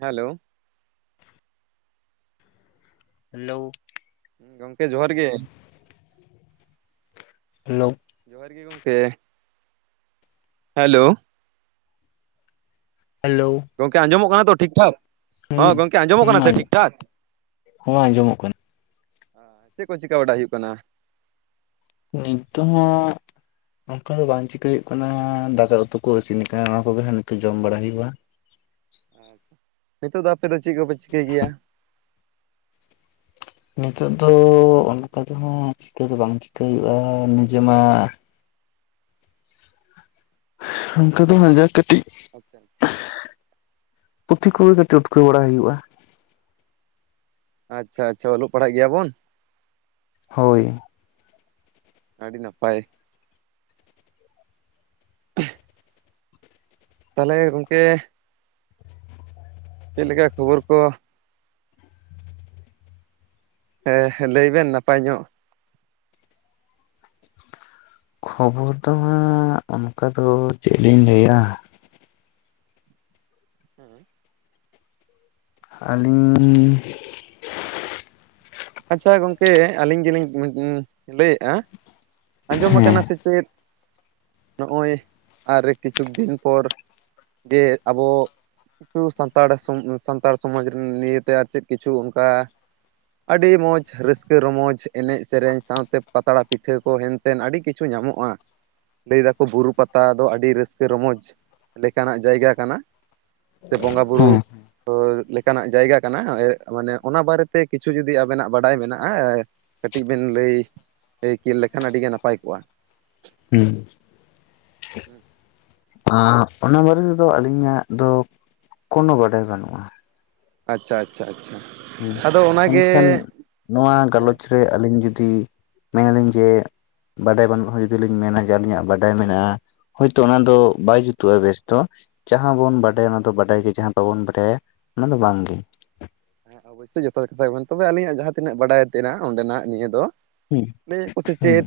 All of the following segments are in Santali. ᱦᱮᱞᱳ ᱦᱮᱞᱳ ᱜᱚᱝᱠᱮ ᱡᱚᱦᱟᱨ ᱜᱮ ᱞᱳ ᱡᱚᱦᱟᱨ ᱜᱮ ᱜᱚᱢᱠᱮ ᱦᱮᱞᱳ ᱦᱮᱞᱳ ᱜᱚᱢᱠᱮ ᱟᱸᱡᱚᱢᱚᱜ ᱠᱟᱱᱟ ᱛᱚ ᱴᱷᱤᱠ ᱴᱷᱟᱠ? ᱦᱚᱸᱮᱸ ᱦᱩᱸ ᱜᱚᱝᱠᱮ ᱟᱸᱡᱚᱢᱚᱜ ᱠᱟᱱᱟ ᱥᱮ ᱦᱩᱸ ᱴᱷᱤᱠᱼᱴᱷᱟᱠ? ᱦᱚᱸ ᱟᱸᱡᱚᱢᱚᱜ ᱠᱟᱱᱟ ᱪᱮᱫ ᱠᱚ ᱪᱤᱠᱠᱟ ᱵᱟᱰᱟᱭ ᱦᱩᱭᱩᱜ ᱠᱟᱱᱟ? ᱱᱤᱛᱚᱜ ᱦᱚᱸ ᱚᱱᱠᱟ ᱫᱚ ᱵᱟᱝ ᱪᱤᱠᱟᱹᱭ ᱦᱩᱭᱩᱜ ᱠᱟᱱᱟ ᱫᱟᱠᱟ ᱩᱛᱩ ᱠᱚ ᱤᱥᱤᱱ ᱠᱟᱱᱟ ᱚᱱᱟ ᱠᱚᱜᱮ ᱦᱟᱜ ᱱᱤᱛᱚᱜ ᱡᱚᱢ ᱵᱟᱲᱟᱟᱭ ᱦᱩᱭᱩᱜᱼᱟ ᱾ ᱟᱪᱪᱷᱟ ᱱᱤᱛᱚᱜ ᱫᱚ ᱟᱯᱮ ᱫᱚ ᱪᱮᱫ ᱠᱚᱯᱮ ᱪᱤᱠᱟᱹᱭ ᱜᱮᱭᱟ? ᱱᱤᱛᱚᱜ ᱫᱚ ᱚᱱᱠᱟ ᱫᱚ ᱦᱟᱸᱜ ᱪᱤᱠᱟᱹ ᱫᱚ ᱵᱟᱝ ᱪᱤᱠᱟᱹᱭ ᱦᱩᱭᱩᱜᱼᱟ ᱱᱤᱡᱮ ᱢᱟ ᱚᱱᱠᱟ ᱫᱚ ᱡᱟᱜ ᱠᱟᱹᱴᱤᱡ ᱟᱪᱪᱷᱟ ᱯᱩᱛᱷᱤ ᱠᱚᱜᱮ ᱠᱟᱹᱴᱤᱡ ᱩᱴᱠᱟᱹᱣ ᱵᱟᱲᱟ ᱦᱩᱭᱩᱜᱼᱟ ᱾ ᱟᱪᱪᱷᱟ ᱟᱪᱷᱟ ᱚᱞᱚᱜ ᱯᱟᱲᱦᱟᱜ ᱜᱮᱭᱟᱵᱚᱱ ᱾ ᱦᱳᱭ ᱟᱹᱰᱤ ᱱᱟᱯᱟᱭ ᱾ ᱛᱟᱦᱚᱞᱮ ᱜᱚᱝᱠᱮ ᱪᱮᱫ ᱞᱮᱠᱟ ᱠᱷᱚᱵᱚᱨ ᱠᱚ? ᱦᱮᱸ ᱞᱟᱹᱭ ᱵᱮᱱ ᱱᱟᱯᱟᱭ ᱧᱚᱜ? ᱠᱷᱚᱵᱚᱨ ᱫᱚ ᱦᱟᱸᱜ ᱚᱱᱠᱟ ᱫᱚ ᱪᱮᱫ ᱞᱤᱧ ᱞᱟᱹᱭᱟ ᱾ ᱦᱮᱸ ᱟᱹᱞᱤᱧ ᱟᱪᱪᱷᱟ ᱜᱚᱝᱠᱮ ᱟᱹᱞᱤᱧ ᱜᱮᱞᱤᱧ ᱞᱟᱹᱭᱮᱫᱼᱟ ᱟᱸᱡᱚᱢ ᱟᱠᱟᱱᱟ ᱦᱮᱸ ᱥᱮ ᱪᱮᱫ ᱱᱚᱜᱼᱚᱭ ᱟᱨ ᱠᱤᱪᱷᱩᱠ ᱫᱤᱱ ᱯᱚᱨ ᱡᱮ ᱟᱵᱚ ᱥᱟᱱᱛᱟᱲ ᱥᱟᱱᱛᱟᱲ ᱥᱚᱢᱟᱡᱽ ᱨᱮᱱ ᱱᱤᱭᱟᱹᱛᱮ ᱟᱨ ᱪᱮᱫ ᱠᱤᱪᱷᱩ ᱚᱱᱠᱟ ᱟᱹᱰᱤ ᱢᱚᱡᱽ ᱨᱟᱹᱥᱠᱟᱹ ᱨᱚᱢᱚᱡᱽ ᱮᱱᱮᱡ ᱥᱮᱨᱮᱧ ᱥᱟᱶᱛᱮ ᱯᱟᱛᱲᱟ ᱯᱤᱴᱷᱟᱹ ᱠᱚ ᱦᱮᱱᱛᱮ ᱾ ᱟᱹᱰᱤ ᱠᱤᱪᱷᱩ ᱧᱟᱢᱚᱜᱼᱟ ᱾ ᱞᱟᱹᱭ ᱫᱟᱠᱚ ᱵᱩᱨᱩ ᱯᱟᱛᱟ ᱫᱚ ᱟᱹᱰᱤ ᱨᱟᱹᱥᱠᱟᱹ ᱨᱚᱢᱚᱡ ᱞᱮᱠᱟᱱᱟᱜ ᱡᱟᱭᱜᱟ ᱠᱟᱱᱟ ᱾ ᱥᱮ ᱵᱚᱸᱜᱟ ᱵᱩᱨᱩ ᱦᱮᱸ ᱞᱮᱠᱟᱱᱟᱜ ᱡᱟᱭᱜᱟ ᱠᱟᱱᱟ ᱢᱟᱱᱮ ᱚᱱᱟ ᱵᱟᱨᱮᱛᱮ ᱠᱤᱪᱷᱩ ᱡᱩᱫᱤ ᱟᱵᱮᱱᱟᱜ ᱵᱟᱰᱟᱭ ᱢᱮᱱᱟᱜᱼᱟ ᱠᱟᱹᱴᱤᱡ ᱵᱮᱱ ᱞᱟᱹᱭᱠᱤᱱ ᱞᱮᱠᱷᱟᱱ ᱟᱹᱰᱤ ᱜᱮ ᱱᱟᱯᱟᱭ ᱠᱚᱜᱼᱟ᱾ ᱦᱩᱸ ᱚᱱᱟ ᱵᱟᱨᱮ ᱛᱮᱫᱚ ᱟᱹᱞᱤᱧᱟᱜ ᱫᱚ ᱠᱚᱱᱚ ᱵᱟᱰᱟᱭ ᱵᱟᱹᱱᱩᱜᱼᱟ᱾ ᱟᱪᱪᱷᱟ ᱟᱪᱪᱷᱟ ᱟᱪᱪᱷᱟ ᱦᱩᱸ ᱟᱫᱚ ᱚᱱᱟᱜᱮ ᱢᱮᱱᱠᱷᱟᱱ ᱱᱚᱣᱟ ᱦᱮᱸ ᱜᱟᱞᱚᱪ ᱨᱮ ᱟᱹᱞᱤᱧ ᱡᱩᱫᱤ ᱢᱮᱱᱟᱞᱤᱧ ᱡᱮ ᱵᱟᱰᱟᱭ ᱵᱟᱹᱱᱩᱜ ᱦᱚᱸ ᱡᱩᱫᱤ ᱞᱤᱧ ᱢᱮᱱᱟ ᱡᱮ ᱟᱹᱞᱤᱧᱟᱜ ᱵᱟᱰᱟᱭ ᱢᱮᱱᱟᱜᱼᱟ ᱦᱚᱭ ᱛᱚ ᱚᱱᱟ ᱦᱮᱸ ᱫᱚ ᱵᱟᱭ ᱡᱩᱛᱩᱜᱼᱟ ᱵᱮᱥ ᱫᱚ ᱡᱟᱦᱟᱸ ᱵᱚᱱ ᱵᱟᱰᱟᱭᱟ ᱚᱱᱟ ᱫᱚ ᱵᱟᱰᱟᱭ ᱜᱮ ᱡᱟᱦᱟᱸ ᱵᱟᱵᱚᱱ ᱵᱟᱰᱟᱭᱟ ᱚᱱᱟ ᱫᱚ ᱵᱟᱝᱜᱮ ᱚᱵᱚᱥᱳᱭ ᱡᱚᱛᱚ ᱠᱟᱛᱷᱟ ᱜᱮ ᱛᱚᱵᱮ ᱟᱹᱞᱤᱧᱟᱜ ᱡᱟᱦᱟᱸ ᱛᱤᱱᱟᱹᱜ ᱵᱟᱲᱟᱭ ᱛᱮᱱᱟᱜ ᱚᱸᱰᱮᱱᱟᱜ ᱱᱤᱭᱟᱹ ᱫᱚ ᱦᱩᱸ [unintelligible] ᱠᱩ ᱦᱩᱸ ᱪᱮᱫ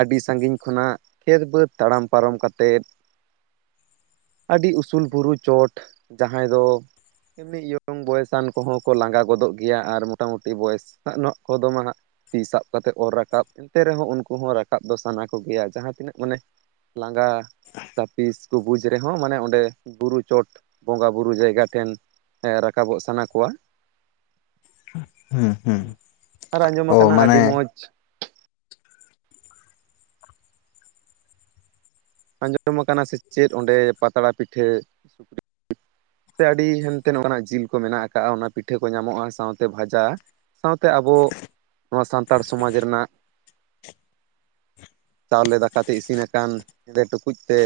ᱟᱹᱰᱤ ᱥᱟᱺᱜᱤᱧ ᱠᱷᱚᱱᱟᱜ ᱠᱷᱮᱛ ᱵᱟᱹᱫᱽ ᱛᱟᱲᱟᱢ ᱯᱟᱨᱚᱢ ᱠᱟᱛᱮᱫ ᱟᱹᱰᱤ ᱩᱥᱩᱞ ᱵᱩᱨᱩ ᱪᱚᱴ ᱡᱟᱦᱟᱸᱭ ᱫᱚ ᱮᱢᱱᱤ ᱵᱚᱭᱮᱥᱟᱱ ᱠᱚᱦᱚᱸ ᱠᱚ ᱞᱟᱸᱜᱟ ᱜᱚᱫᱚᱜ ᱜᱮᱭᱟ ᱟᱨ ᱢᱚᱴᱟ-ᱢᱩᱴᱤ ᱵᱚᱭᱮᱥ ᱟᱱᱚᱜ ᱠᱚᱫᱚ ᱢᱟᱜ ᱛᱤ ᱥᱟᱵ ᱠᱟᱛᱮᱫ ᱚᱨ ᱨᱟᱠᱟᱵ ᱮᱱᱛᱮ ᱨᱮᱦᱚᱸ ᱩᱱᱠᱩ ᱦᱚᱸ ᱨᱟᱠᱟᱵ ᱫᱚ ᱥᱟᱱᱟ ᱠᱚᱜᱮᱭᱟ ᱡᱟᱦᱟᱸ ᱛᱤᱱᱟᱹᱜ ᱢᱟᱱᱮ ᱞᱟᱸᱜᱟ ᱛᱟᱯᱤᱥ ᱠᱚ ᱵᱩᱡᱽ ᱨᱮᱦᱚᱸ ᱢᱟᱱᱮ ᱚᱸᱰᱮ ᱵᱩᱨᱩ ᱪᱚᱴ ᱵᱚᱸᱜᱟ ᱵᱩᱨᱩ ᱡᱟᱭᱜᱟ ᱴᱷᱮᱱ ᱨᱟᱠᱟᱵᱚᱜ ᱥᱟᱱᱟ ᱠᱚᱣᱟ ᱾ ᱦᱩᱸ ᱦᱩᱸ ᱟᱨ ᱚ ᱟᱸᱡᱚᱢᱟᱠᱟᱱᱟ ᱢᱟᱱᱮ ᱟᱹᱰᱤ ᱢᱚᱡᱽ ᱟᱸᱡᱚᱢ ᱟᱠᱟᱱᱟ ᱥᱮ ᱪᱮᱫ ᱚᱸᱰᱮ ᱯᱟᱛᱲᱟ ᱯᱤᱴᱷᱟᱹ ᱥᱩᱠᱨᱤ [unintelligible] ᱥᱮ ᱟᱹᱰᱤ ᱦᱟᱱᱛᱮ ᱱᱚᱝᱠᱟᱱᱟᱜ ᱡᱤᱞ ᱠᱚ ᱢᱮᱱᱟᱜ ᱟᱠᱟᱜᱼᱟ ᱚᱱᱟ ᱯᱤᱴᱷᱟᱹ ᱠᱚ ᱧᱟᱢᱚᱜᱼᱟ ᱥᱟᱶ ᱛᱮ ᱵᱷᱟᱡᱟ ᱥᱟᱶᱛᱮ ᱟᱵᱚ ᱱᱚᱣᱟ ᱥᱟᱱᱛᱟᱲ ᱥᱚᱢᱟᱡᱽ ᱨᱮᱱᱟᱜ ᱪᱟᱣᱞᱮ ᱫᱟᱠᱟᱛᱮ ᱤᱥᱤᱱ ᱟᱠᱟᱱ ᱦᱮᱸᱫᱮ ᱴᱩᱠᱩᱡ ᱛᱮ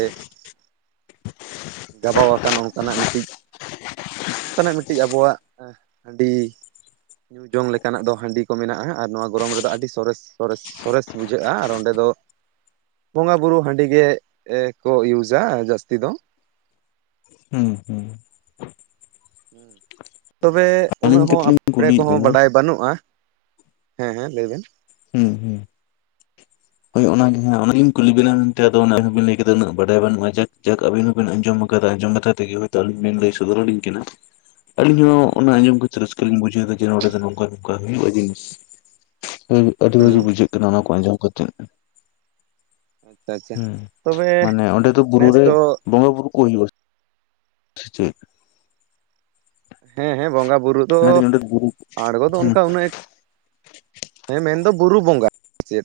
ᱜᱟᱵᱟᱣ ᱟᱠᱟᱱ ᱚᱱᱠᱟᱱᱟᱜ ᱢᱤᱫᱴᱤᱡ ᱱᱚᱝᱠᱟᱱᱟᱜ ᱢᱤᱫ ᱴᱤᱡ ᱟᱵᱚᱣᱟᱜ ᱦᱟᱺᱰᱤ ᱧᱩ ᱡᱚᱝ ᱞᱮᱠᱟᱱᱟᱜ ᱫᱚ ᱦᱟᱺᱰᱤ ᱠᱚ ᱢᱮᱱᱟᱜᱼᱟ ᱟᱨ ᱱᱚᱣᱟ ᱜᱚᱨᱚᱢ ᱨᱮᱫᱚ ᱟᱹᱰᱤ ᱥᱚᱨᱮᱥ ᱥᱚᱨᱮᱥ ᱥᱚᱨᱮᱥ ᱵᱩᱡᱷᱟᱹᱜᱼᱟ ᱟᱨ ᱚᱸᱰᱮ ᱫᱚ ᱵᱚᱸᱜᱟ ᱵᱩᱨᱩ ᱦᱟᱺᱰᱤ ᱟᱹᱰᱤ ᱜᱮ ᱠᱚ ᱤᱭᱩᱡᱟ ᱡᱟᱹᱥᱛᱤ ᱫᱚ᱾ ᱦᱩᱸ ᱛᱚᱵᱮ ᱩᱱᱟᱹᱜ ᱟᱹᱞᱤᱧ ᱠᱟᱹᱴᱤᱡ ᱦᱚᱸ ᱞᱤᱧ [unintelligible] ᱠᱩᱞᱤᱭᱮᱫ ᱠᱚᱦᱚᱸ ᱵᱮᱱᱟ ᱵᱟᱰᱟᱭ ᱵᱟᱹᱱᱩᱜᱼᱟ᱾ ᱦᱮᱸ ᱦᱮᱸ ᱞᱟᱹᱭᱵᱮᱱ ᱦᱩᱸ ᱦᱩᱸ [unintelligible] ᱦᱚᱭ ᱚᱱᱟ ᱜᱮ ᱦᱟᱜ ᱚᱱᱟᱜᱮᱧ ᱠᱩᱞᱤ ᱵᱤᱱᱟ ᱢᱮᱱᱛᱮ ᱟᱫᱚ ᱚᱱᱟᱵᱤᱱ ᱞᱟᱹᱭ ᱠᱮᱫᱟ ᱩᱱᱟᱜ ᱵᱟᱰᱟᱭ ᱵᱟᱹᱱᱩᱜᱼᱟ ᱡᱟᱠ ᱡᱟᱠ ᱟᱵᱤᱱ ᱵᱤᱱ ᱟᱸᱡᱚᱢ ᱟᱠᱟᱫᱟ ᱟᱸᱡᱚᱢ ᱠᱟᱛᱮ ᱜᱮ ᱦᱚᱭᱛᱥ ᱟᱹᱞᱤᱧ ᱵᱮᱤᱱ ᱞᱟᱹᱭ ᱥᱚᱫᱚᱨᱟᱞᱤᱧ ᱠᱟᱱᱟ᱾ [unintelligible] ᱟᱞᱤᱧ ᱦᱚᱸ ᱦᱮᱸ ᱚᱱᱟ ᱟᱸᱡᱚᱢ ᱠᱟᱛᱮ ᱨᱟᱹᱥᱠᱟᱹ ᱞᱤᱧ ᱵᱩᱡᱷᱟᱹᱣᱫᱟ ᱡᱮ ᱱᱚᱰᱮ ᱫᱚ ᱱᱚᱝᱠᱟ ᱱᱚᱝᱠᱟ ᱦᱩᱭᱩᱜᱼᱟ ᱡᱤᱱᱤᱥ ᱟᱹᱰᱤ ᱵᱷᱟᱹᱜᱮ ᱦᱩᱸ ᱵᱩᱡᱷᱟᱹᱣ [unintelligible] ᱠᱚ ᱟᱡᱚᱢ ᱠᱟᱛᱮᱜ ᱟᱪᱪᱷᱟ ᱟᱪᱪᱷᱟ ᱦᱮᱸ ᱛᱚᱵᱮ ᱢᱟᱱᱮ ᱚᱸᱰᱮ ᱛᱚ ᱵᱩᱨᱩ ᱱᱮᱥ ᱨᱮ ᱫᱚ ᱵᱚᱸᱜᱟ ᱵᱩᱨᱩ ᱠᱚ ᱦᱩᱭᱩᱜᱼᱟ [unintelligible] ᱦᱮᱸ ᱦᱮᱸ ᱵᱚᱸᱜᱟᱼ ᱵᱩᱨᱩ ᱫᱚ ᱢᱮᱱᱫᱟᱹᱧ ᱚᱸᱰᱮ ᱵᱩᱨᱩ ᱟᱬᱜᱚ ᱫᱚ ᱦᱮᱸ ᱚᱱᱠᱟ ᱩᱱᱟᱹᱜ ᱦᱮᱸ ᱢᱮᱱᱫᱚ ᱵᱩᱨᱩ ᱵᱚᱸᱜᱟ ᱪᱮᱫ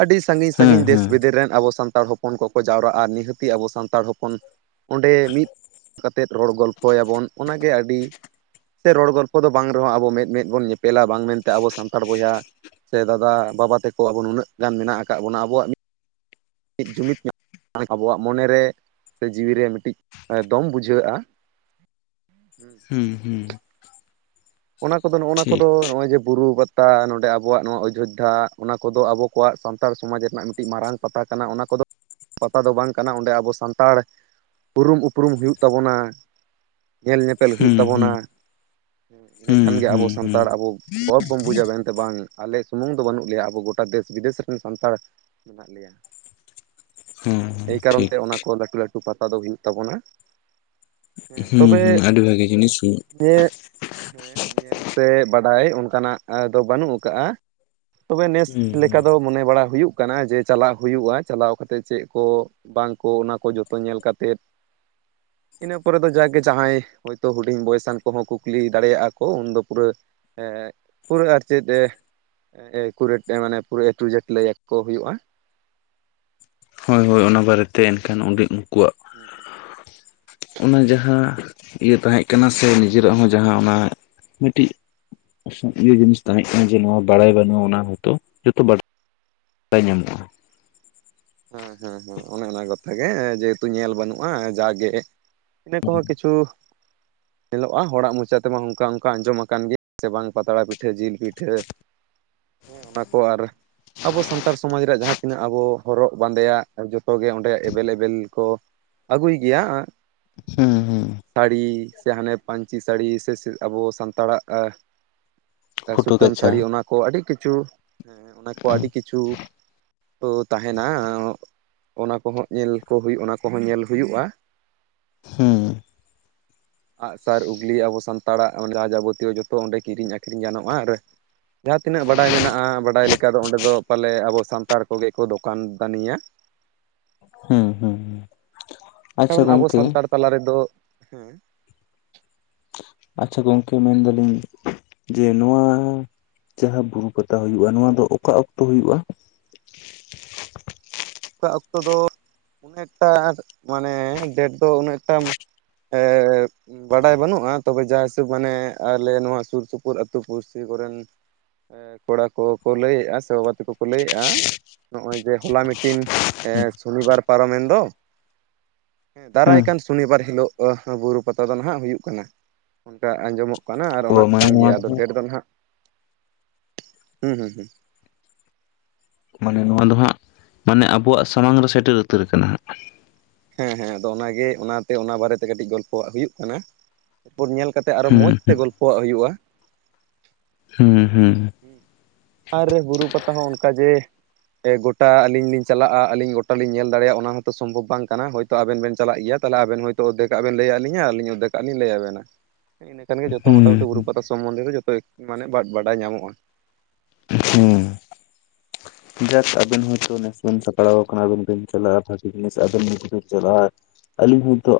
ᱟᱹᱰᱤ ᱥᱟᱺᱜᱤᱧ ᱦᱮᱸ ᱥᱟᱺᱜᱤᱧ ᱫᱮᱥ ᱦᱮᱸ ᱵᱤᱫᱮᱥ ᱨᱮᱱ ᱟᱵᱚ ᱥᱟᱱᱛᱟᱲ ᱦᱚᱯᱚᱱ ᱦᱚᱯᱚᱱ ᱠᱚᱠᱚ ᱡᱟᱣᱨᱟᱜ-ᱟ ᱱᱤᱦᱟᱹᱛᱤ ᱟᱵᱚ ᱥᱟᱱᱛᱟᱲ ᱦᱚᱯᱚᱱ ᱚᱸᱰᱮ ᱢᱤᱫ ᱠᱟ ᱛᱮᱫ ᱨᱚᱲ ᱜᱚᱞᱯᱷᱚ ᱭᱟᱵᱚᱱ᱾ ᱚᱱᱟᱜᱮ ᱟᱹᱰᱤ ᱥᱮ ᱨᱚᱲ ᱜᱚᱞᱯᱚ ᱫᱚ ᱵᱟᱝ ᱨᱮᱦᱚᱸ ᱟᱵᱚ ᱢᱮᱫ ᱢᱮᱫ ᱵᱚᱱ ᱧᱮᱯᱮᱞᱟ ᱵᱟᱝ ᱢᱮᱱᱛᱮ ᱟᱵᱚ ᱥᱟᱱᱛᱟᱲ ᱵᱚᱭᱦᱟ ᱥᱮ ᱫᱟᱫᱟ ᱵᱟᱵᱟ ᱛᱮᱠᱚ ᱟᱵᱚ ᱱᱩᱱᱟᱹᱜ ᱜᱟᱱ ᱢᱮᱱᱟᱜ ᱟᱠᱟᱫ ᱵᱚᱱᱟ ᱟᱵᱚᱣᱟᱜ ᱢᱤᱫ ᱴᱤᱡ ᱡᱩᱢᱤᱫ ᱧᱟᱢᱚᱜ ᱟᱵᱚᱣᱟᱜ ᱢᱚᱱᱮ ᱨᱮ ᱥᱮ ᱡᱤᱣᱤᱨᱮ ᱢᱤᱫᱴᱤᱡ ᱫᱚᱢ ᱵᱩᱡᱷᱟᱹᱜᱼᱟ᱾ ᱦᱩᱸ ᱦᱩᱸ ᱚᱱᱟ ᱠᱚᱫᱚ ᱱᱚᱜᱼᱱᱟ ᱴᱷᱤᱠ ᱠᱚᱫᱚ ᱱᱚᱜ-ᱚᱭ ᱡᱮ ᱵᱩᱨᱩ ᱯᱟᱛᱟ ᱱᱚᱸᱰᱮ ᱟᱵᱚᱣᱟᱜ ᱱᱚᱣᱟ ᱚᱡᱳᱫᱽᱫᱷᱟ ᱚᱱᱟ ᱠᱚᱫᱚ ᱟᱵᱚ ᱠᱚᱣᱟᱜ ᱥᱟᱱᱛᱟᱲ ᱥᱚᱢᱟᱡᱽ ᱨᱮᱱᱟᱜ ᱢᱤᱫᱴᱤᱡ ᱢᱟᱨᱟᱝ ᱯᱟᱛᱟ ᱠᱟᱱᱟ ᱚᱱᱟ ᱠᱚᱫᱚ ᱯᱟᱛᱟ ᱫᱚ ᱵᱟᱝ ᱠᱟᱱᱟ ᱚᱸᱰᱮ ᱟᱵᱚ ᱥᱟᱱᱛᱟᱲ ᱩᱨᱩᱢ ᱩᱯᱨᱩᱢ ᱦᱩᱭᱩᱜ ᱛᱟᱵᱚᱱᱟ ᱧᱮᱞ ᱧᱮᱯᱮᱞ ᱦᱩᱭᱩᱜ ᱦᱩᱸ ᱛᱟᱵᱚᱱᱟ ᱦᱩᱸ ᱾ ᱤᱱᱟᱹ ᱦᱩᱸ ᱠᱷᱟᱱᱜᱮ ᱟᱵᱚ ᱦᱩᱸ ᱦᱩᱸ ᱥᱟᱱᱛᱟᱲ ᱟᱵᱚ ᱜᱚᱨᱚᱵ ᱵᱚᱱ ᱵᱩᱡᱟ ᱢᱮᱱᱛᱮ ᱵᱟᱝ ᱟᱞᱮ ᱥᱩᱢᱩᱝ ᱫᱚ ᱵᱟᱹᱱᱩᱜ ᱞᱮᱭᱟ ᱟᱵᱚ ᱜᱚᱴᱟ ᱫᱮᱥ ᱵᱤᱫᱮᱥ ᱨᱮᱱ ᱥᱟᱱᱛᱟᱲ ᱦᱮᱸ [inaudible] ᱦᱮᱸ ᱮᱭ ᱠᱟᱨᱚᱱ ᱴᱷᱤᱠ ᱛᱮ ᱚᱱᱟ ᱠᱚ ᱞᱟᱹᱴᱩ ᱞᱟᱹᱴᱩ ᱯᱟᱛᱟ ᱫᱚ ᱦᱩᱭᱩᱜ ᱛᱟᱵᱚᱱᱟ ᱾ ᱦᱩᱸ ᱛᱚᱵᱮ ᱦᱩᱸ ᱟᱹᱰᱤ ᱵᱷᱟᱜᱤ ᱡᱤᱱᱤᱥ ᱦᱩᱸ ᱮᱸᱜ, ᱦᱮᱸ ᱧᱮᱞ ᱥᱮ ᱵᱟᱰᱟᱭ ᱚᱱᱠᱟᱱᱟᱜ ᱫᱚ ᱵᱟᱹᱱᱩᱜ ᱟᱠᱟᱜᱼᱟ ᱾ ᱛᱚᱵᱮ ᱱᱮᱥ ᱦᱩᱸ ᱞᱮᱠᱟ ᱫᱚ ᱢᱚᱱᱮ ᱵᱟᱲᱟ ᱦᱩᱭᱩᱜ ᱠᱟᱱᱟᱭ ᱡᱮ ᱪᱟᱞᱟᱜ ᱦᱩᱭᱩᱜ-ᱟ ᱪᱟᱞᱟᱣ ᱠᱟᱛᱮ ᱪᱮᱫ ᱠᱚ ᱵᱟᱝ ᱠᱚ ᱚᱱᱟ ᱠᱚ ᱡᱚᱛᱚ ᱧᱮᱞ ᱠᱟᱛᱮᱫ, ᱤᱱᱟᱹ ᱯᱚᱨᱮ ᱫᱚ ᱡᱟᱜᱮ ᱡᱟᱦᱟᱸᱭ ᱦᱚᱭᱛᱳ ᱦᱩᱰᱤᱧ ᱵᱚᱭᱮᱥᱟᱱ ᱠᱚᱦᱚᱸ ᱠᱩᱠᱞᱤ ᱫᱟᱲᱮᱭᱟᱜ-ᱟ ᱠᱩ ᱩᱱᱫᱚ ᱯᱩᱨᱟᱹ, ᱯᱩᱨᱟᱹ ᱟᱨ ᱪᱮᱫ ᱮᱠᱩᱨᱮᱴ ᱢᱟᱱᱮ ᱯᱩᱨᱟᱹ ᱮᱴᱩᱡᱮᱴ ᱞᱟᱹᱭᱟᱠᱚ ᱦᱩᱭᱩᱜ-ᱟ ᱾ ᱦᱳᱭ ᱦᱳᱭ ᱚᱱᱟ ᱵᱟᱨᱮᱛᱮ ᱮᱱᱠᱷᱟᱱ ᱩᱸᱰᱤᱡ [inaudible] ᱚᱱᱟ ᱡᱟᱦᱟᱸ ᱤᱭᱟᱹ ᱛᱟᱦᱮᱸ ᱠᱟᱱᱟ ᱥᱮ ᱱᱤᱡᱮᱨᱟᱜ ᱦᱚᱸ ᱡᱟᱦᱟᱸ ᱚᱱᱟ ᱢᱤᱫᱴᱤᱡ ᱤᱭᱟᱹ ᱡᱤᱱᱤᱥ ᱛᱟᱦᱮᱸ ᱠᱟᱱᱟ ᱡᱮ ᱱᱚᱣᱟ ᱵᱟᱲᱟᱭ ᱵᱟᱹᱱᱩᱜ-ᱟ ᱚᱱᱟ ᱦᱚᱛᱚ ᱡᱚᱛᱚ ᱵᱟᱹ ᱵᱟᱭ ᱧᱟᱢᱚᱜ-ᱟ ᱾ ᱦᱮᱸ ᱦᱮᱸ ᱦᱮᱸ ᱚᱱᱮ ᱚᱱᱟ ᱠᱟᱛᱷᱟ ᱜᱮ ᱡᱮᱦᱮᱛᱩ ᱧᱮᱞ ᱵᱟᱹᱱᱩᱜ-ᱟ ᱡᱟᱜᱮ ᱤᱱᱟᱹ ᱠᱚᱦᱚᱸ ᱠᱤᱪᱷᱩ ᱧᱮᱞᱚᱜ-ᱟ ᱦᱚᱲᱟᱜ ᱢᱚᱪᱟ ᱛᱮᱢᱟ ᱚᱱᱠᱟ ᱚᱱᱠᱟ ᱟᱸᱡᱚᱢ ᱟᱠᱟᱱ ᱜᱮᱭᱟ ᱥᱮ ᱵᱟᱝ ᱯᱟᱛᱲᱟ ᱯᱤᱴᱷᱟᱹ, ᱡᱤᱞ ᱯᱤᱴᱷᱟᱹ, ᱦᱮᱸ ᱚᱱᱟ ᱠᱚ ᱟᱨ ᱟᱵᱚ ᱥᱟᱱᱛᱟᱲ ᱥᱚᱢᱟᱡᱽ ᱨᱮᱭᱟᱜ ᱡᱟᱦᱟᱸ ᱛᱤᱱᱟᱹᱜ ᱟᱵᱚ ᱦᱚᱨᱚᱜ ᱵᱟᱸᱫᱮᱭᱟᱜ ᱡᱚᱛᱚ ᱜᱮ ᱚᱸᱰᱮ ᱮᱵᱮᱞ ᱮᱵᱮᱞ ᱠᱚ ᱟᱹᱜᱩᱭ ᱜᱮᱭᱟ ᱦᱩᱸ ᱥᱟᱹᱲᱤ ᱥᱮ ᱦᱟᱱᱮᱯ ᱯᱟᱹᱧᱪᱤ ᱥᱟᱹᱲᱤ ᱥᱮ ᱟᱵᱚ ᱥᱟᱱᱛᱟᱲᱟᱜ ᱮᱸ ᱯᱷᱩᱴᱟᱹ ᱥᱩᱛᱟᱹᱢ ᱠᱟᱪᱷᱟ ᱥᱟᱹᱲᱤ ᱚᱱᱟ ᱠᱚ ᱟᱹᱰᱤ ᱠᱤᱪᱷᱩ ᱚᱱᱟ ᱠᱚ ᱦᱩᱸ ᱟᱹᱰᱤ ᱠᱤᱪᱷᱩ ᱛᱚ ᱛᱟᱦᱮᱱᱟ ᱚᱱᱟ ᱠᱚᱦᱚᱸ ᱧᱮᱞ ᱠᱩ ᱦᱩᱭᱩᱜ ᱚᱱᱟ ᱠᱚᱦᱚᱸ ᱧᱮᱞ ᱦᱩᱭᱩᱜ-ᱟ ᱾ ᱦᱩᱸ ᱟᱜ-ᱥᱟᱨ, ᱩᱜᱽᱞᱤ ᱟᱵᱚ ᱥᱟᱱᱛᱟᱲᱟᱜ ᱡᱟᱦᱟᱸ ᱡᱟᱵᱚᱛᱤᱭᱚ ᱡᱚᱛᱚ ᱚᱸᱰᱮ ᱠᱤᱨᱤᱧ ᱟᱹᱠᱷᱨᱤᱧ ᱜᱟᱱᱚᱜ-ᱟ ᱟᱨ ᱡᱟᱦᱟᱸ ᱛᱤᱱᱟᱹᱜ ᱵᱟᱰᱟᱭ ᱢᱮᱱᱟᱜ-ᱟ ᱵᱟᱰᱟᱭ ᱞᱮᱠᱟ ᱫᱚ ᱚᱸᱰᱮ ᱫᱚ ᱯᱟᱞᱮ ᱟᱵᱚ ᱥᱟᱱᱛᱟᱲ ᱠᱚᱜᱮ ᱠᱚ ᱫᱚᱠᱟᱱ ᱫᱟᱱᱤᱭᱟ ᱦᱩᱸ ᱟᱪᱪᱷᱟ ᱠᱟᱨᱚᱱ ᱟᱵᱚ ᱜᱚᱝᱠᱮ ᱥᱟᱱᱛᱟᱲ ᱛᱟᱞᱟ ᱨᱮᱫᱚ ᱦᱮᱸ ᱟᱪᱪᱷᱟ ᱜᱚᱝᱠᱮ ᱢᱮᱱᱫᱟᱞᱤᱧ ᱡᱮ ᱱᱚᱣᱟ ᱡᱟᱦᱟᱸ ᱵᱩᱨᱩ ᱯᱟᱛᱟ ᱦᱩᱭᱩᱜᱼᱟ ᱱᱚᱣᱟ ᱫᱚ ᱚᱠᱟ ᱚᱠᱛᱚ ᱦᱩᱭᱩᱜᱼᱟ? ᱚᱠᱟ ᱚᱠᱛᱚ ᱫᱚ ᱩᱱᱟᱹᱜ ᱮᱠᱴᱟ ᱢᱟᱱᱮ ᱰᱮᱴ ᱫᱚ ᱩᱱᱟᱹᱜ ᱮᱠᱴᱟ ᱮᱸᱻᱻ ᱵᱟᱰᱟᱭ ᱵᱟᱹᱱᱩᱜᱼᱟ ᱛᱚᱵᱮ ᱡᱟ ᱦᱤᱥᱟᱹᱵ ᱢᱟᱱᱮ ᱟᱞᱮ ᱱᱚᱣᱟ ᱥᱩᱨ ᱥᱩᱯᱩᱨ ᱟᱹᱛᱩ ᱯᱩᱲᱥᱤ ᱠᱚᱨᱮᱱ ᱮ ᱠᱚᱲᱟ ᱠᱚᱠᱩ ᱞᱟᱹᱭᱮᱜ-ᱟ ᱥᱮ ᱵᱟᱵᱟ ᱛᱟᱠᱚ ᱠᱚ ᱞᱟᱹᱭᱮᱜᱼᱟ ᱱᱚᱜᱼᱚᱭ ᱡᱮ ᱦᱚᱞᱟ ᱢᱤᱫ ᱴᱤᱱ ᱥᱚᱱᱤᱵᱟᱨ ᱯᱟᱨᱚᱢᱮᱱ ᱫᱚ, ᱫᱟᱨᱟᱭ ᱦᱮᱸ ᱠᱟᱱ ᱥᱚᱱᱤᱵᱟᱨ ᱦᱤᱞᱳᱜ ᱵᱩᱨᱩ ᱯᱟᱛᱟ ᱫᱚ ᱱᱟᱜ ᱦᱩᱭᱩᱜ ᱠᱟᱱᱟ, ᱚᱱᱠᱟ ᱟᱸᱡᱚᱢᱚᱜ ᱠᱟᱱᱟ ᱟᱨ ᱚᱱᱟ ᱚ ᱢᱟᱱᱮ ᱠᱟᱱ ᱜᱮᱭᱟ ᱱᱚᱣᱟ ᱟᱫᱚ ᱰᱮᱴ ᱫᱚ ᱱᱟᱦᱟᱜ ᱢᱟᱱᱮ ᱱᱚᱣᱟ ᱫᱚ ᱦᱟᱸᱜ ᱢᱟᱱᱮ ᱟᱵᱚᱣᱟᱜ ᱥᱟᱢᱟᱝ ᱨᱮ ᱥᱮᱴᱮᱨ ᱩᱛᱟᱹᱨ ᱠᱟᱱᱟ ᱦᱟᱸᱜ ᱾ ᱦᱮᱸ ᱦᱮᱸ ᱟᱫᱚ ᱚᱱᱟᱜᱮ ᱚᱱᱟᱛᱮ ᱚᱱᱟ ᱵᱟᱨᱮᱛᱮ ᱠᱟᱹᱴᱤᱡ ᱜᱚᱞᱯᱚᱣᱟ ᱦᱩᱭᱩᱜ ᱠᱟᱱᱟ, ᱛᱟᱨᱯᱚᱨ ᱧᱮᱞ ᱠᱟᱛᱮᱜ ᱟᱨᱚ ᱦᱩᱸ ᱢᱚᱸᱡᱽ ᱛᱮ ᱜᱚᱞᱯᱚᱣᱟᱜ ᱦᱩᱭᱩᱜᱼᱟ ᱾ ᱦᱩᱸ ᱦᱩᱸ ᱟᱨ ᱵᱩᱨᱩ ᱯᱟᱛᱟ ᱦᱚᱸ ᱚᱱᱠᱟ ᱡᱮ ᱜᱚᱴᱟ ᱟᱞᱤᱧ ᱞᱤᱧ ᱪᱟᱞᱟᱜᱼᱟ ᱟᱹᱞᱤᱧ ᱜᱚᱴᱟ ᱞᱤᱧ ᱧᱮᱞ ᱫᱟᱲᱮᱭᱟᱜᱼᱟ ᱚᱱᱟ ᱦᱚᱸᱛᱚ ᱥᱚᱢᱵᱷᱚᱵ ᱵᱟᱝ ᱠᱟᱱᱟ ᱦᱳᱭ ᱛᱚ ᱟᱵᱮᱱ ᱵᱮᱱ ᱪᱟᱞᱟᱜ ᱜᱮᱭᱟ ᱛᱟᱦᱚᱞᱮ ᱟᱵᱮᱱ ᱦᱚᱭᱛ ᱚᱫᱷᱮᱠᱟᱜ ᱵᱮᱱ ᱞᱟᱹᱭᱟ ᱞᱤᱧᱟ ᱟᱞᱤᱧ ᱚᱫᱷᱮᱠᱟᱜ ᱞᱤᱧ ᱞᱟᱹᱭᱟ ᱵᱮᱱᱟ ᱾ ᱤᱱᱟᱹ ᱠᱷᱟᱱ ᱜᱮ ᱡᱚᱛᱚ ᱦᱩᱸ ᱢᱚᱴᱟᱢᱩᱴᱤ ᱵᱩᱨᱩ ᱯᱟᱛᱟ ᱥᱚᱢᱚᱱᱫᱷᱮ ᱜᱮ ᱡᱚᱛᱚ ᱢᱟᱱᱮ ᱵᱟᱰᱟᱭ ᱧᱟᱢᱚᱜᱼᱟ ᱾ ᱦᱩᱸ ᱡᱟᱠ ᱟᱵᱮᱱ ᱦᱚᱭᱛᱳ ᱱᱮᱥ ᱵᱟᱹᱧ ᱥᱟᱯᱲᱟᱣ ᱟᱠᱟᱱᱟ ᱵᱟᱹᱧ ᱪᱟᱞᱟᱜᱼᱟ ᱵᱷᱟᱜᱤ ᱡᱤᱱᱤᱥ ᱟᱵᱤᱱ ᱡᱩᱫᱤ ᱵᱤᱱ ᱪᱟᱞᱟᱜ ᱟᱹᱞᱤᱧ ᱦᱚᱸ ᱮᱱᱛᱮ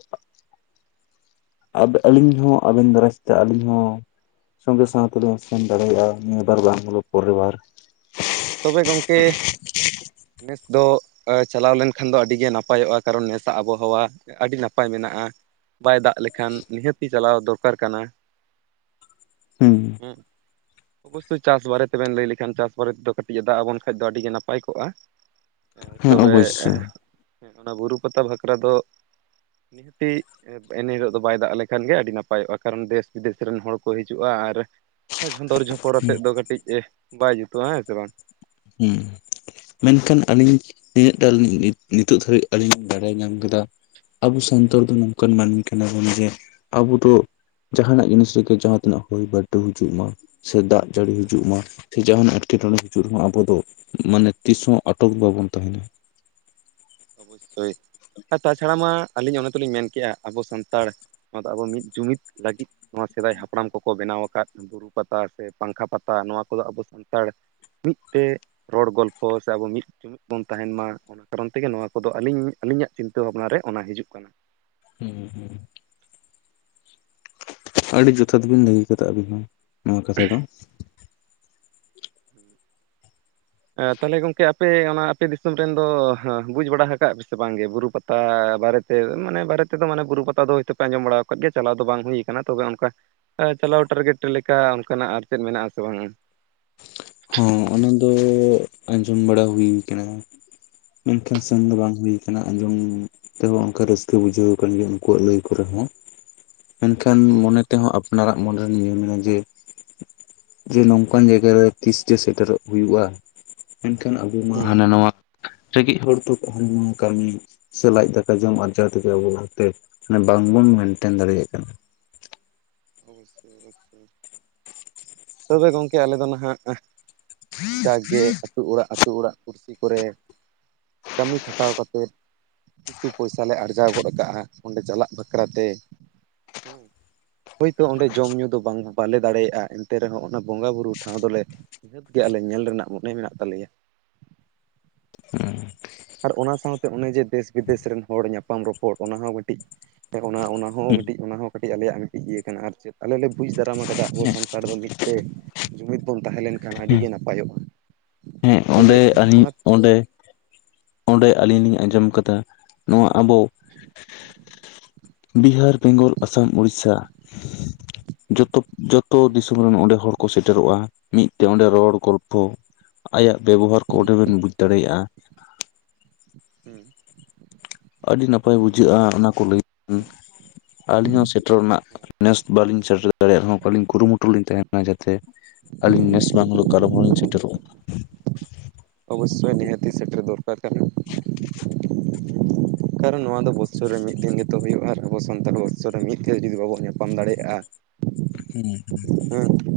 ᱟᱵ ᱟᱹᱞᱤᱧ ᱦᱚᱸ ᱟᱹᱵᱮᱱ ᱫᱟᱨᱟᱡ ᱥᱮᱛ ᱛᱮ ᱟᱹᱞᱤᱧ ᱦᱚᱸ ᱥᱚᱸᱜᱮ ᱥᱟᱶᱛᱮᱞᱤᱧ ᱥᱮᱱ ᱫᱟᱲᱮᱭᱟᱜᱼᱟ ᱱᱤᱭᱟᱹ ᱵᱟᱨ ᱵᱟᱝ ᱦᱳᱞᱳ ᱯᱚᱨᱮᱨ ᱵᱟᱨ ᱛᱚᱵᱮ ᱜᱚᱝᱠᱮ ᱱᱮᱥ ᱫᱚ ᱪᱟᱞᱟᱣ ᱞᱮᱱᱠᱷᱟᱱ ᱫᱚ ᱟᱹᱰᱤ ᱜᱮ ᱱᱟᱯᱟᱭᱚᱜᱼᱟ ᱠᱟᱨᱚᱱ ᱱᱮᱥᱟᱜ ᱟᱵᱚᱦᱟᱣᱟ ᱟᱹᱰᱤ ᱱᱟᱯᱟᱭ ᱢᱮᱱᱟᱜᱼᱟ ᱵᱟᱭ ᱫᱟᱜ ᱞᱮᱠᱷᱟᱱ ᱱᱤᱦᱟᱹᱛᱤ ᱪᱟᱞᱟᱣ ᱫᱚᱨᱠᱟᱨ ᱠᱟᱱᱟ [inaudible] ᱦᱩᱸ ᱦᱩᱸ, ᱚᱵᱚᱥᱥᱳᱭ ᱪᱟᱥ ᱵᱟᱨᱮ ᱛᱮᱵᱮᱱ ᱞᱟᱹᱭ ᱞᱮᱠᱷᱟᱱ ᱪᱟᱥ ᱵᱟᱨᱮ ᱛᱮᱫᱚ ᱠᱟᱴ ᱴᱤᱡ-ᱮ ᱫᱟᱜ ᱟᱵᱚᱱ ᱠᱷᱟᱡ ᱫᱚ ᱟᱹᱰᱤᱜᱮ ᱱᱟᱯᱟᱭ ᱠᱚᱜᱼᱟ ᱦᱮᱸ ᱛᱚᱵᱮ ᱚᱵᱚᱥᱥᱳᱭ ᱦᱮᱸ ᱚᱱᱟ ᱵᱩᱨᱩ ᱯᱟᱛᱟ ᱵᱷᱟᱠᱨᱟ ᱫᱚ ᱱᱤᱦᱟᱹᱛᱤ ᱮᱱ ᱦᱤᱞᱳᱜ ᱫᱚ ᱵᱟᱭ ᱫᱟᱜ ᱞᱮᱠᱷᱟᱱ ᱜᱮ ᱟᱹᱰᱤ ᱱᱟᱯᱟᱭᱚᱜᱼᱟ ᱠᱟᱨᱚᱱ ᱫᱮᱥ ᱵᱤᱫᱮᱥ ᱨᱮᱱ ᱦᱚᱲ ᱠᱚ ᱦᱤᱡᱩᱜᱼᱟ ᱟᱨ ᱡᱷᱚᱸᱫᱚᱨ ᱡᱷᱚᱯᱚᱨ ᱦᱩᱸ ᱟᱛᱮᱫ ᱫᱚ ᱠᱟᱹᱴᱤᱡ ᱮᱸ ᱵᱟᱭ ᱡᱩᱛᱩᱜᱼᱟ ᱦᱮᱸ ᱥᱮ ᱵᱟᱝ ᱦᱩᱸ ᱢᱮᱱᱠᱷᱟᱱ ᱟᱹᱞᱤᱧ ᱛᱤᱱᱟᱹᱜᱴᱟ ᱟᱞᱤᱧ ᱱᱤᱛᱚᱜ ᱫᱷᱟᱹᱵᱤᱡ ᱟᱞᱤᱧ ᱞᱤᱧ ᱵᱟᱲᱟᱭ ᱧᱟᱢ ᱠᱟᱫᱟ ᱟᱵᱚ ᱥᱟᱱᱛᱟᱲ ᱫᱚ ᱱᱚᱝᱠᱟᱱ ᱢᱟᱹᱱᱢᱤ ᱠᱟᱱᱟ ᱵᱚᱱ ᱡᱮ ᱟᱵᱚ ᱫᱚ ᱡᱟᱦᱟᱱᱟᱜ ᱡᱤᱱᱤᱥ ᱨᱮᱜᱮ ᱡᱟᱦᱟᱸᱛᱤᱱᱟᱹᱜ ᱦᱚᱭ ᱵᱟᱨᱰᱩ ᱦᱤᱡᱩᱜ ᱢᱟ ᱥᱮ ᱫᱟᱜ ᱡᱟᱹᱲᱤ ᱦᱤᱡᱩᱜ ᱢᱟ ᱥᱮ ᱡᱟᱦᱱᱟᱜ ᱮᱴᱠᱮᱴᱚᱬᱮ ᱦᱤᱡᱩᱜ ᱢᱟ ᱟᱵᱚ ᱫᱚ ᱢᱟᱱᱮ ᱛᱤᱥᱦᱚᱸ ᱟᱴᱚᱠ ᱵᱟᱵᱚᱱ ᱛᱟᱦᱮᱱᱟ ᱚᱱᱳᱥᱥᱳᱭ, ᱟᱨ ᱛᱟᱪᱷᱟᱲᱟ ᱢᱟ ᱟᱹᱞᱤᱧ ᱚᱱᱮ ᱛᱚᱞᱤᱧ ᱢᱮᱱ ᱠᱮᱜᱼᱟ ᱟᱵᱚ ᱥᱟᱱᱛᱟᱲ ᱱᱚᱣᱟ ᱫᱚ ᱟᱵᱚ ᱢᱤᱫ ᱡᱩᱢᱤᱫ ᱞᱟᱹᱜᱤᱫ ᱱᱚᱣᱟ ᱥᱮᱫᱟᱭ ᱦᱟᱯᱲᱟᱢ ᱠᱚᱠᱚ ᱵᱮᱱᱟᱣ ᱟᱠᱟᱫ ᱵᱩᱨᱩ ᱯᱟᱛᱟ ᱥᱮ ᱯᱟᱝᱠᱷᱟ ᱯᱟᱛᱟ ᱱᱚᱣᱟ ᱠᱚᱫᱚ ᱟᱵᱚ ᱥᱟᱱᱛᱟᱲ ᱢᱤᱫ ᱛᱮ ᱨᱚᱲ ᱜᱚᱞᱯᱷᱚ ᱥᱮ ᱟᱵᱚ ᱢᱤᱫ ᱡᱩᱢᱤᱫ ᱵᱚᱱ ᱛᱟᱦᱮᱱ ᱢᱟ ᱚᱱᱟ ᱠᱟᱨᱚᱱ ᱛᱮᱜᱮ ᱱᱚᱣᱟ ᱠᱚᱫᱚ ᱟᱹᱞᱤᱧ ᱟᱹᱞᱤᱧᱟᱜ ᱪᱤᱱᱛᱟᱹ ᱵᱷᱟᱵᱽᱱᱟ ᱨᱮ ᱚᱱᱟ ᱦᱤᱡᱩᱜ ᱠᱟᱱᱟ ᱦᱩᱸ ᱦᱩᱸ ᱟᱹᱰᱤ ᱡᱚᱛᱷᱟᱛᱵᱤᱱ ᱞᱟᱹᱭ ᱠᱟᱫᱟ ᱟᱹᱵᱤᱱ ᱦᱚᱸ ᱱᱚᱣᱟ ᱠᱟᱛᱷᱟ ᱫᱚ ᱦᱮᱸ ᱮᱸ ᱛᱟᱦᱞᱮ ᱜᱚᱝᱠᱮ ᱟᱯᱮ ᱚᱱᱟ ᱟᱯᱮ ᱫᱤᱥᱚᱢ ᱨᱮᱱ ᱫᱚ ᱵᱩᱡᱽ ᱵᱟᱲᱟ ᱠᱟᱜ ᱯᱮᱥᱮ ᱵᱟᱝᱜᱮ ᱵᱩᱨᱩ ᱯᱟ ᱛᱟ ᱵᱟᱨᱮᱛᱮ ᱢᱟᱱᱮ ᱵᱟᱨᱮ ᱛᱮᱫᱚ ᱢᱟᱱᱮ ᱵᱩᱨᱩ ᱯᱟᱛᱟ ᱫᱚ ᱦᱭᱛᱳ ᱯᱮ ᱟᱸᱡᱚᱢ ᱵᱟᱲᱟ ᱟᱠᱟᱫ ᱜᱮᱭᱟ ᱪᱟᱞᱟᱣ ᱫᱚ ᱵᱟᱝ ᱦᱩᱭ ᱠᱟᱱᱟ ᱛᱚᱵᱮ ᱚᱱᱠᱟ ᱪᱟᱞᱟᱣ ᱴᱟᱨᱜᱮᱴ ᱞᱮᱠᱟ ᱚᱱᱠᱟᱱᱟᱜ ᱟᱨ ᱪᱮᱫ ᱢᱮᱱᱟᱜ-ᱟ ᱥᱮ ᱵᱟᱝ ᱦᱚᱸ ᱚᱱᱟ ᱫᱚ ᱟᱸᱡᱚᱢ ᱵᱟᱲᱟ ᱦᱩᱭᱩ ᱠᱟᱱᱟ ᱢᱮᱱᱠᱷᱟᱱ ᱥᱮᱱ ᱫᱚ ᱵᱟᱝ ᱦᱩᱭ ᱠᱟᱱᱟ ᱟᱸᱡᱚᱢ ᱛᱮᱵᱮ ᱚᱝᱠᱟ ᱨᱟᱹᱥᱠᱟᱹ ᱵᱩᱡᱷᱟᱹᱣ ᱠᱟᱱ ᱜᱮᱭᱟ ᱩᱝᱠᱩᱣᱟᱜ ᱞᱟᱹᱭ ᱠᱚᱨᱮᱦᱚᱸ [inaudible] ᱢᱮᱱᱠᱷᱟᱱ ᱟᱪᱪᱷᱟ ᱢᱚᱱᱮ ᱛᱮᱦᱚᱸ ᱟᱯᱱᱟᱨᱟᱜ ᱢᱚᱱᱮᱨᱮ ᱱᱤᱭᱟᱹᱱᱟ ᱡᱮ ᱡᱮ ᱱᱚᱝᱠᱟᱱ ᱡᱟᱭᱜᱟ ᱨᱮ ᱛᱤᱥ ᱡᱮ ᱥᱮᱴᱮᱨᱚᱜ ᱦᱩᱭᱩᱜᱼᱟ ᱢᱮᱱᱠᱷᱟᱱ ᱟᱵᱚ ᱢᱟ ᱦᱩᱸ ᱦᱟᱱᱟ ᱱᱟᱣᱟ ᱨᱮᱸᱜᱮᱡ ᱦᱚᱲ ᱛᱚᱠ [unintelligible] ᱠᱟᱹᱢᱤ ᱥᱮ ᱞᱟᱡ ᱫᱟᱠᱟ ᱡᱚᱢ ᱟᱨᱡᱟᱣ ᱛᱮᱜᱮ ᱟᱵᱚ ᱚᱱᱛᱮ ᱵᱟᱝᱵᱚᱱ ᱢᱮᱱᱴᱮᱱ ᱫᱟᱲᱮᱭᱟᱜ ᱠᱟᱱᱟ ᱛᱚᱵᱮ ᱜᱚᱝᱠᱮ ᱟᱞᱮ ᱫᱚ ᱱᱟᱦᱟᱜ ᱡᱟᱜᱽᱜᱮ ᱟᱹᱛᱩ ᱚᱲᱟᱜ ᱟᱹᱛᱩ ᱚᱲᱟᱜ ᱯᱩᱲᱥᱤ ᱠᱚᱨᱮ ᱠᱟᱹᱢᱤ ᱠᱷᱟᱴᱟᱣ ᱠᱟᱛᱮᱫ ᱠᱤᱪᱷᱩ ᱯᱚᱭᱥᱟ ᱞᱮ ᱟᱨᱡᱟᱣ ᱜᱚᱫ ᱠᱟᱜᱼᱟ ᱚᱸᱰᱮ ᱪᱟᱞᱟᱜ ᱵᱟᱠᱷᱨᱟ ᱛᱮ, ᱦᱮᱸ ᱦᱳᱭᱛᱳ ᱚᱸᱰᱮ ᱡᱚᱢᱼᱧᱩ ᱫᱚ ᱵᱟᱝ ᱵᱟᱞᱮ ᱫᱟᱲᱮᱭᱟᱜᱼᱟ ᱮᱱᱛᱮ ᱨᱮᱦᱚᱸ ᱚᱱᱟ ᱵᱚᱸᱜᱟᱼ ᱵᱩᱨᱩ ᱴᱷᱟᱶ ᱫᱚᱞᱮ ᱱᱤᱦᱟᱹᱛ ᱜᱮ ᱟᱞᱮ ᱧᱮᱞ ᱨᱮᱱᱟᱜ ᱢᱚᱱᱮ ᱢᱮᱱᱟᱜ ᱛᱟᱞᱮᱭᱟ ᱦᱩᱸ ᱟᱨ ᱚᱱᱟ ᱥᱟᱶᱛᱮ ᱚᱱᱮ ᱡᱮ ᱫᱮᱥ ᱵᱤᱫᱮᱥ ᱨᱮᱱ ᱦᱚᱲ ᱧᱟᱯᱟᱢ ᱨᱚᱯᱚᱲ ᱚᱱᱟ ᱦᱚᱸ ᱢᱤᱫᱴᱤᱡ [unintelligible] ᱚᱱᱟ ᱦᱚᱸ ᱦᱮᱸ ᱢᱤᱫᱴᱤᱡ ᱚᱱᱟ ᱦᱚᱸ ᱠᱟᱹᱴᱤᱡ ᱟᱞᱮᱭᱟᱜ ᱢᱤᱫᱴᱤᱡ ᱤᱭᱟᱹ ᱠᱟᱱᱟ ᱟᱨ ᱪᱮᱫ, ᱟᱞᱮ ᱞᱮ ᱵᱩᱡᱽ ᱫᱟᱨᱟᱢ ᱟᱠᱟᱫᱟ ᱟᱵᱚ ᱥᱟᱱᱛᱟᱲ ᱫᱚ ᱢᱤᱫ ᱥᱮ ᱡᱩᱢᱤᱫ ᱵᱚᱱ ᱛᱟᱦᱮᱸ ᱞᱮᱱᱠᱷᱟᱱ ᱟᱹᱰᱤ ᱦᱮᱸ ᱜᱮ ᱱᱟᱯᱟᱭᱚᱜᱼᱟ ᱦᱮᱸ ᱛᱚᱵᱮ ᱚᱸᱰᱮ ᱟᱹᱞᱤᱧ ᱚᱱᱟ ᱚᱸᱰᱮ ᱚᱸᱰᱮ ᱟᱹᱞᱤᱧ ᱞᱤᱧ ᱟᱸᱡᱚᱢ ᱟᱠᱟᱫᱟ᱾ ᱱᱚᱣᱟ ᱟᱵᱚ ᱵᱤᱦᱟᱨ ᱵᱮᱝᱜᱚᱞ ᱟᱥᱟᱢ ᱚᱲᱤᱥᱥᱟ ᱡᱚᱛᱚ ᱡᱚᱛᱚ ᱦᱩᱸ ᱫᱤᱥᱚᱢ ᱟ ᱨᱮᱱ ᱚᱸᱰᱮ ᱦᱚᱲ ᱠᱚ ᱥᱮᱴᱮᱨᱚᱜᱼᱟ ᱢᱤᱫ ᱛᱮ ᱚᱸᱰᱮ ᱨᱚᱲ ᱜᱚᱞᱯᱚ, ᱟᱭᱟᱜ ᱵᱮᱵᱚᱦᱟᱨ ᱠᱚ ᱚᱸᱰᱮ ᱵᱮᱱ ᱵᱩᱡᱽ ᱫᱟᱲᱮᱭᱟᱜᱼᱟ᱾ [inaudible] ᱟᱹᱰᱤ ᱱᱟᱯᱟᱭ ᱵᱩᱡᱷᱟᱹᱜᱼᱟ ᱚᱱᱟ ᱠᱚ ᱞᱟᱹᱭ, ᱟᱹᱞᱤᱧ ᱦᱚᱸ ᱥᱮᱴᱮᱨ ᱨᱮᱱᱟᱜ ᱱᱮᱥ ᱵᱟᱞᱤᱧ ᱥᱮᱴᱮᱨ ᱫᱟᱲᱮᱭᱟᱜ ᱨᱮᱦᱚᱸ ᱵᱟᱹᱞᱤᱧ ᱠᱩᱨᱩᱢᱩᱴᱩ ᱞᱤᱧ ᱛᱟᱦᱮᱱᱟ, ᱚᱱᱟ ᱡᱟᱛᱮ ᱟᱹᱞᱤᱧ ᱱᱮᱥ ᱵᱟᱝᱦᱚᱞᱮ ᱠᱟᱞᱚᱢ ᱞᱤᱧ ᱥᱮᱴᱮᱨᱚᱜ, ᱚᱵᱚᱥᱥᱳᱭ ᱱᱤᱦᱟᱹᱛᱤ ᱥᱮᱴᱮᱨ ᱫᱚᱨᱠᱟᱨ ᱠᱟᱱᱟ, ᱠᱟᱨᱚᱱ ᱱᱚᱣᱟ ᱫᱚ ᱵᱚᱥᱚᱨ ᱨᱮ ᱢᱤᱫ ᱫᱤᱱ ᱜᱮᱛᱚ ᱦᱩᱭᱩᱜᱼᱟ, ᱟᱨ ᱟᱵᱚ ᱥᱟᱱᱛᱟᱲ ᱵᱚᱛᱥᱚᱨ ᱨᱮ ᱢᱤᱫ ᱫᱤᱱ ᱦᱚᱸ ᱡᱩᱫᱤ ᱵᱟᱵᱚᱱ ᱧᱟᱯᱟᱢ ᱫᱟᱲᱮᱭᱟᱜᱼᱟ, [inaudible] ᱦᱮᱸ ᱦᱮᱸ [unintelligible]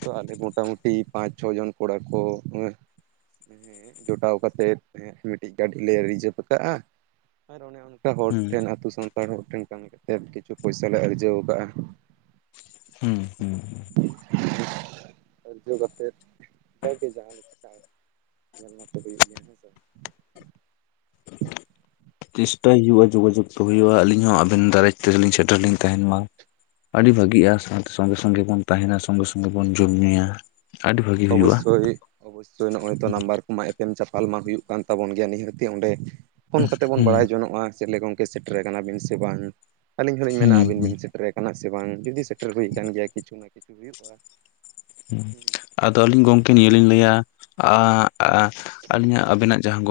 ᱛᱚ ᱟᱞᱮ ᱢᱳᱚᱴᱟᱢᱩᱴᱤ ᱯᱟᱸᱪ ᱪᱷᱚ ᱡᱚᱱ ᱠᱚᱲᱟ ᱠᱚ ᱦᱮ, ᱡᱚᱴᱟᱣ ᱠᱟᱛᱮᱫ ᱢᱤᱫᱴᱤᱡ ᱜᱟᱹᱰᱤ ᱞᱮ ᱨᱤᱡᱟᱹᱵᱷ ᱟᱠᱟᱫᱼᱟ, ᱟᱨ ᱚᱱᱮ ᱚᱱᱠᱟ ᱦᱚᱲ ᱦᱩᱸ ᱴᱷᱮᱱ ᱟᱹᱛᱩ ᱥᱟᱱᱛᱟᱲ ᱦᱚᱲ ᱴᱷᱮᱱ ᱠᱟᱹᱢᱤ ᱠᱟᱛᱮᱫ ᱠᱤᱪᱷᱩ ᱯᱚᱭᱥᱟ ᱞᱮ ᱟᱨᱡᱟᱹᱣ ᱟᱠᱟᱫᱼᱟ᱾ ᱦᱩᱸ ᱦᱩᱸ, ᱟᱨᱡᱚ ᱠᱟᱛᱮᱫ ᱡᱟᱜᱮ ᱡᱟᱦᱟᱸ ᱞᱮᱠᱟ ᱧᱮᱞ ᱢᱟᱛ ᱦᱩᱭᱩᱜ ᱜᱮᱭᱟ ᱦᱮᱸ ᱥᱮ, [inaudible] ᱪᱮᱥᱴᱟᱭ ᱦᱩᱭᱩᱜᱼᱟ ᱡᱳᱜᱟᱡᱳᱜᱽ ᱫᱚ ᱦᱩᱭᱩᱜᱼᱟ ᱟᱹᱞᱤᱧ ᱦᱚᱸ ᱟᱹᱵᱮᱱ ᱫᱟᱨᱟᱭ ᱛᱮᱞᱤᱧ ᱥᱮᱴᱮᱨ ᱞᱤᱧ ᱛᱟᱦᱮᱱ ᱢᱟ, ᱟᱹᱰᱤ ᱵᱷᱟᱹᱜᱤᱜᱼᱟ ᱥᱟᱶᱛᱮ ᱥᱚᱸᱜᱮ ᱥᱚᱸᱜᱮ ᱵᱚᱱ ᱛᱟᱦᱮᱱᱟ ᱥᱚᱸᱜᱮ ᱥᱚᱸᱜᱮ ᱵᱚᱱ ᱡᱚᱢᱼ ᱧᱩᱭᱟ, ᱟᱹᱰᱤ ᱵᱷᱟᱹᱜᱤ ᱦᱩᱭᱩᱜᱼᱟ ᱚᱵᱚᱥᱥᱳᱭ ᱚᱵᱚᱥᱥᱳᱭ ᱱᱚᱜᱼᱚᱭ ᱛᱚ ᱱᱟᱢᱵᱟᱨ, ᱮᱯᱮᱢ ᱪᱟᱯᱟᱞ ᱢᱟ ᱦᱩᱭᱩᱜ ᱠᱟᱱ ᱛᱟᱵᱚᱱ ᱜᱮᱭᱟ ᱱᱤᱦᱟᱹᱛᱤ ᱚᱸᱰᱮ ᱯᱷᱳᱱ ᱠᱟᱛᱮ ᱵᱚᱱ ᱦᱩᱸ ᱵᱟᱲᱟᱭ ᱡᱚᱱᱚᱜᱼᱟ ᱪᱮᱫ ᱜᱚᱝᱠᱮ, ᱥᱮᱴᱮᱨᱮ ᱟᱠᱟᱱᱟ ᱵᱤᱱ ᱥᱮ ᱵᱟᱝ ᱟᱹᱞᱤᱧ ᱦᱚᱞᱤᱧ ᱦᱩᱸ ᱢᱮᱱᱟ ᱟᱹᱵᱤᱱ ᱦᱩᱸ ᱵᱤᱱ ᱥᱮᱴᱮᱨᱟ ᱟᱠᱟᱱᱟ ᱥᱮ ᱵᱟᱝ ᱡᱩᱫᱤ, ᱥᱮᱴᱮᱨ ᱦᱩᱭ ᱟᱠᱟᱱ ᱜᱮᱭᱟ ᱠᱤᱪᱷᱩ ᱱᱟ ᱠᱤᱪᱷᱩ ᱦᱩᱭᱩᱜᱼᱟ, ᱟᱫᱚ ᱟᱹᱞᱤᱧ ᱦᱳᱭ ᱜᱚᱝᱠᱮ ᱱᱤᱭᱟᱹ ᱞᱤᱧ ᱞᱟᱹᱭᱟ, ᱟᱹᱞᱤᱧᱟᱜ ᱟᱵᱮᱱᱟᱜ ᱡᱟᱦᱟᱸ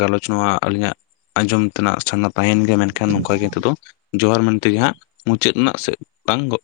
ᱜᱟᱞᱚᱪ ᱱᱚᱣᱟ ᱟᱹᱞᱤᱧᱟᱜ ᱟᱸᱡᱚᱢ, ᱱᱟᱜ ᱥᱟᱱᱟ ᱛᱟᱦᱮᱱ ᱜᱮᱭᱟ ᱢᱮᱱᱠᱷᱟᱱ ᱱᱚᱝᱠᱟ ᱜᱮ ᱱᱤᱛᱚᱜ ᱫᱚ ᱡᱚᱦᱟᱨ ᱢᱮᱱᱛᱮᱜᱮ ᱦᱟᱸᱜ ᱢᱩᱪᱟᱹᱫ ᱨᱮᱱᱟᱜ ᱥᱮᱫ ᱵᱟᱝ ᱜᱚ